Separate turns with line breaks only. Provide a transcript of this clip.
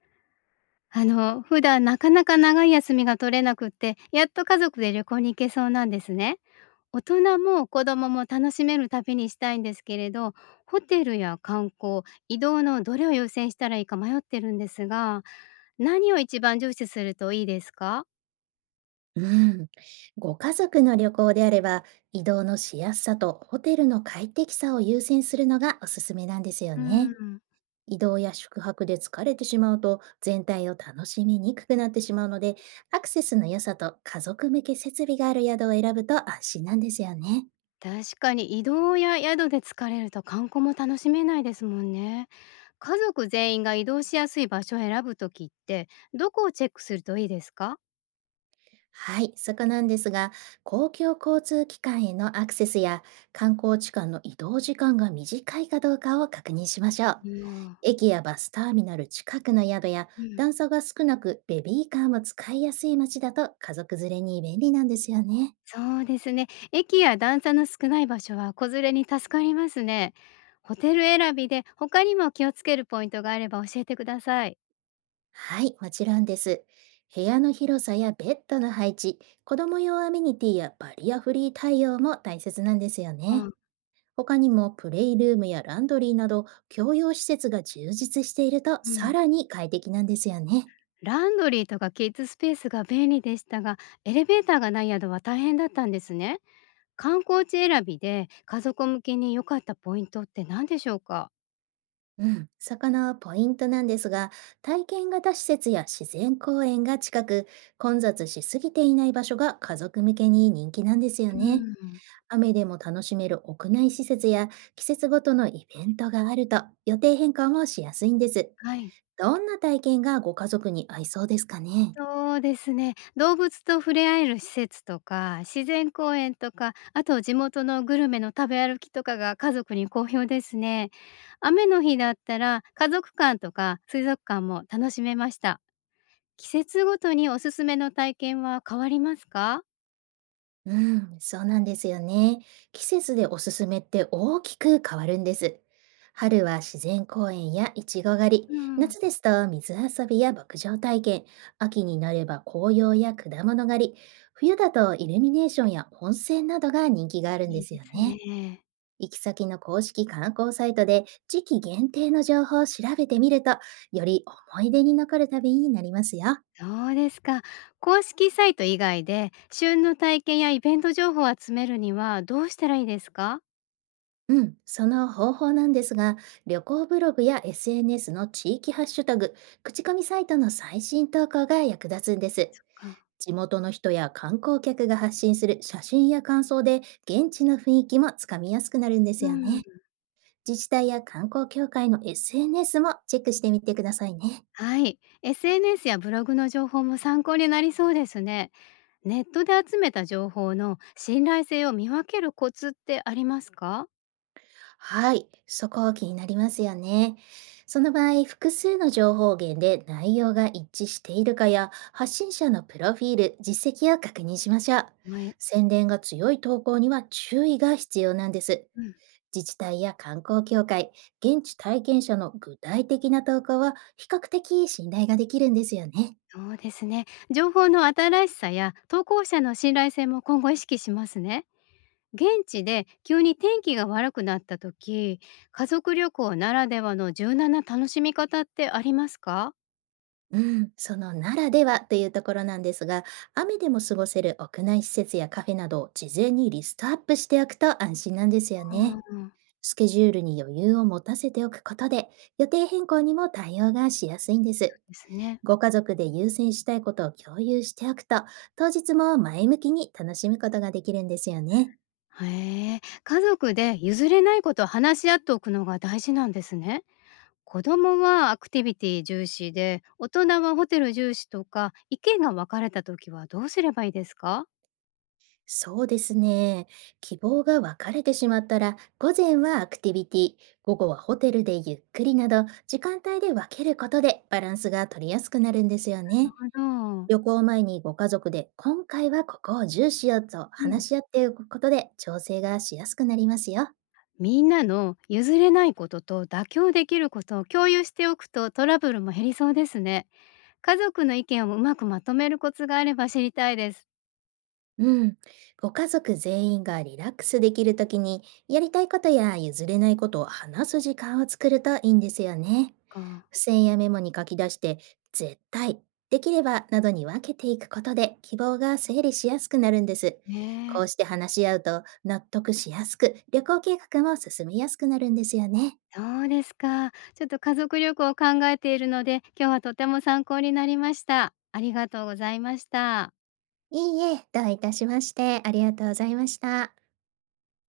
普段なかなか長い休みが取れなくって、やっと家族で旅行に行けそうなんですね。大人も子供も楽しめる旅にしたいんですけれど、ホテルや観光、移動のどれを優先したらいいか迷ってるんですが、何を一番重視するといいですか？
うん。ご家族の旅行であれば、移動のしやすさとホテルの快適さを優先するのがおすすめなんですよ
う
ね。
ん、
移動や宿泊で疲れてしまうと、全体を楽しみにくくなってしまうので、アクセスの良さと家族向け設備がある宿を選ぶと安心なんですよね。
確かに移動や宿で疲れると観光も楽しめないですもんね。家族全員が移動しやすい場所を選ぶときって、どこをチェックするといいですか？
はい、そこなんですが、公共交通機関へのアクセスや観光地間の移動時間が短いかどうかを確認しましょう。
うん。
駅やバスターミナル近くの宿や
うん。
段差が少なくベビーカーも使いやすい街だと家族連れに便利なんですよね。
そうですね。駅や段差の少ない場所は子連れに助かりますね。ホテル選びで他にも気をつけるポイントがあれば教えてください。
はい、もちろんです。部屋の広さやベッドの配置、子供用アメニティやバリアフリー対応も大切なんですよね。
あ、
他にもプレイルームやランドリーなど共用施設が充実していると
う
さ
ん。
らに快適なんですよね。
ランドリーとかキッズスペースが便利でしたが、エレベーターがない宿は大変だったんですね。観光地選びで家族向けに良かったポイントって何でしょうか？
うん、そこのポイントなんですが、体験型施設や自然公園が近く、混雑しすぎていない場所が家族向けに人気なんですよ
う
ね。
ん。
雨でも楽しめる屋内施設や季節ごとのイベントがあると予定変更もしやすいんです。
はい。
どんな体験がご家族に合いそうですかね。
そうですね。動物と触れ合える施設とか、自然公園とか、あと地元のグルメの食べ歩きとかが家族に好評ですね。雨の日だったら家族館とか水族館も楽しめました。季節ごとにおすすめの体験は変わりますか？
うん、そうなんですよね。季節でおすすめって大きく変わるんです。春は自然公園やいちご狩り、
うん。
夏ですと水遊びや牧場体験、秋になれば紅葉や果物狩り、冬だとイルミネーションや温泉などが人気があるん
い
で
い
す
で
よ
す
ね。
ね。
行き先の公式観光サイトで時期限定の情報を調べてみると、より思い出に残る旅になりますよ。
そうですか。公式サイト以外で旬の体験やイベント情報を集めるにはどうしたらいいですか？
うん、その方法なんですが、旅行ブログや SNS の地域ハッシュタグ、口コミサイトの最新投稿が役立つんです。
か。
地元の人や観光客が発信する写真や感想で、現地の雰囲気もつかみやすくなるんで
う
すよ
ん。
ね。自治体や観光協会の SNS もチェックしてみてくださいね。
はい。SNS やブログの情報も参考になりそうですね。ネットで集めた情報の信頼性を見分けるコツってありますか？
はい、そこ気になりますよね。その場合、複数の情報源で内容が一致しているかや、発信者のプロフィール、実績を確認しましょう。
はい。
宣伝が強い投稿には注意が必要なんです。
うん。
自治体や観光協会、現地体験者の具体的な投稿は比較的信頼ができるんですよね。
そうですね。情報の新しさや投稿者の信頼性も今後意識しますね。現地で急に天気が悪くなった時、家族旅行ならではの柔軟な楽しみ方ってありますか？
うん、そのならではというところなんですが、雨でも過ごせる屋内施設やカフェなどを事前にリストアップしておくと安心なんですよ
う
ね。
ん。
スケジュールに余裕を持たせておくことで、予定変更にも対応がしやすいんです。
ですね。
ご家族で優先したいことを共有しておくと、当日も前向きに楽しむことができるんですよね。
へえ。家族で譲れないことを話し合っておくのが大事なんですね。子供はアクティビティ重視で、大人はホテル重視とか、意見が分かれた時はどうすればいいですか？
そうですね。希望が分かれてしまったら、午前はアクティビティ、午後はホテルでゆっくりなど、時間帯で分けることでバランスが取りやすくなるんですよ
なる
ね。
ほど。
旅行前にご家族で、今回はここを重視しようと
うん。
話し合っておくことで調整がしやすくなりますよ。
みんなの譲れないことと妥協できることを共有しておくとトラブルも減りそうですね。家族の意見をうまくまとめるコツがあれば知りたいです。
うん。ご家族全員がリラックスできるときに、やりたいことや譲れないことを話す時間を作るといいんですよね。
か。
付箋やメモに書き出して、絶対、できればなどに分けていくことで希望が整理しやすくなるんです。
ね
こうし
え。
て話し合うと納得しやすく、旅行計画も進みやすくなるんですよね。
そうですか。ちょっと家族旅行を考えているので、今日はとても参考になりました。ありがとうございました。
いいえ、どういたしまして、ありがとうございました。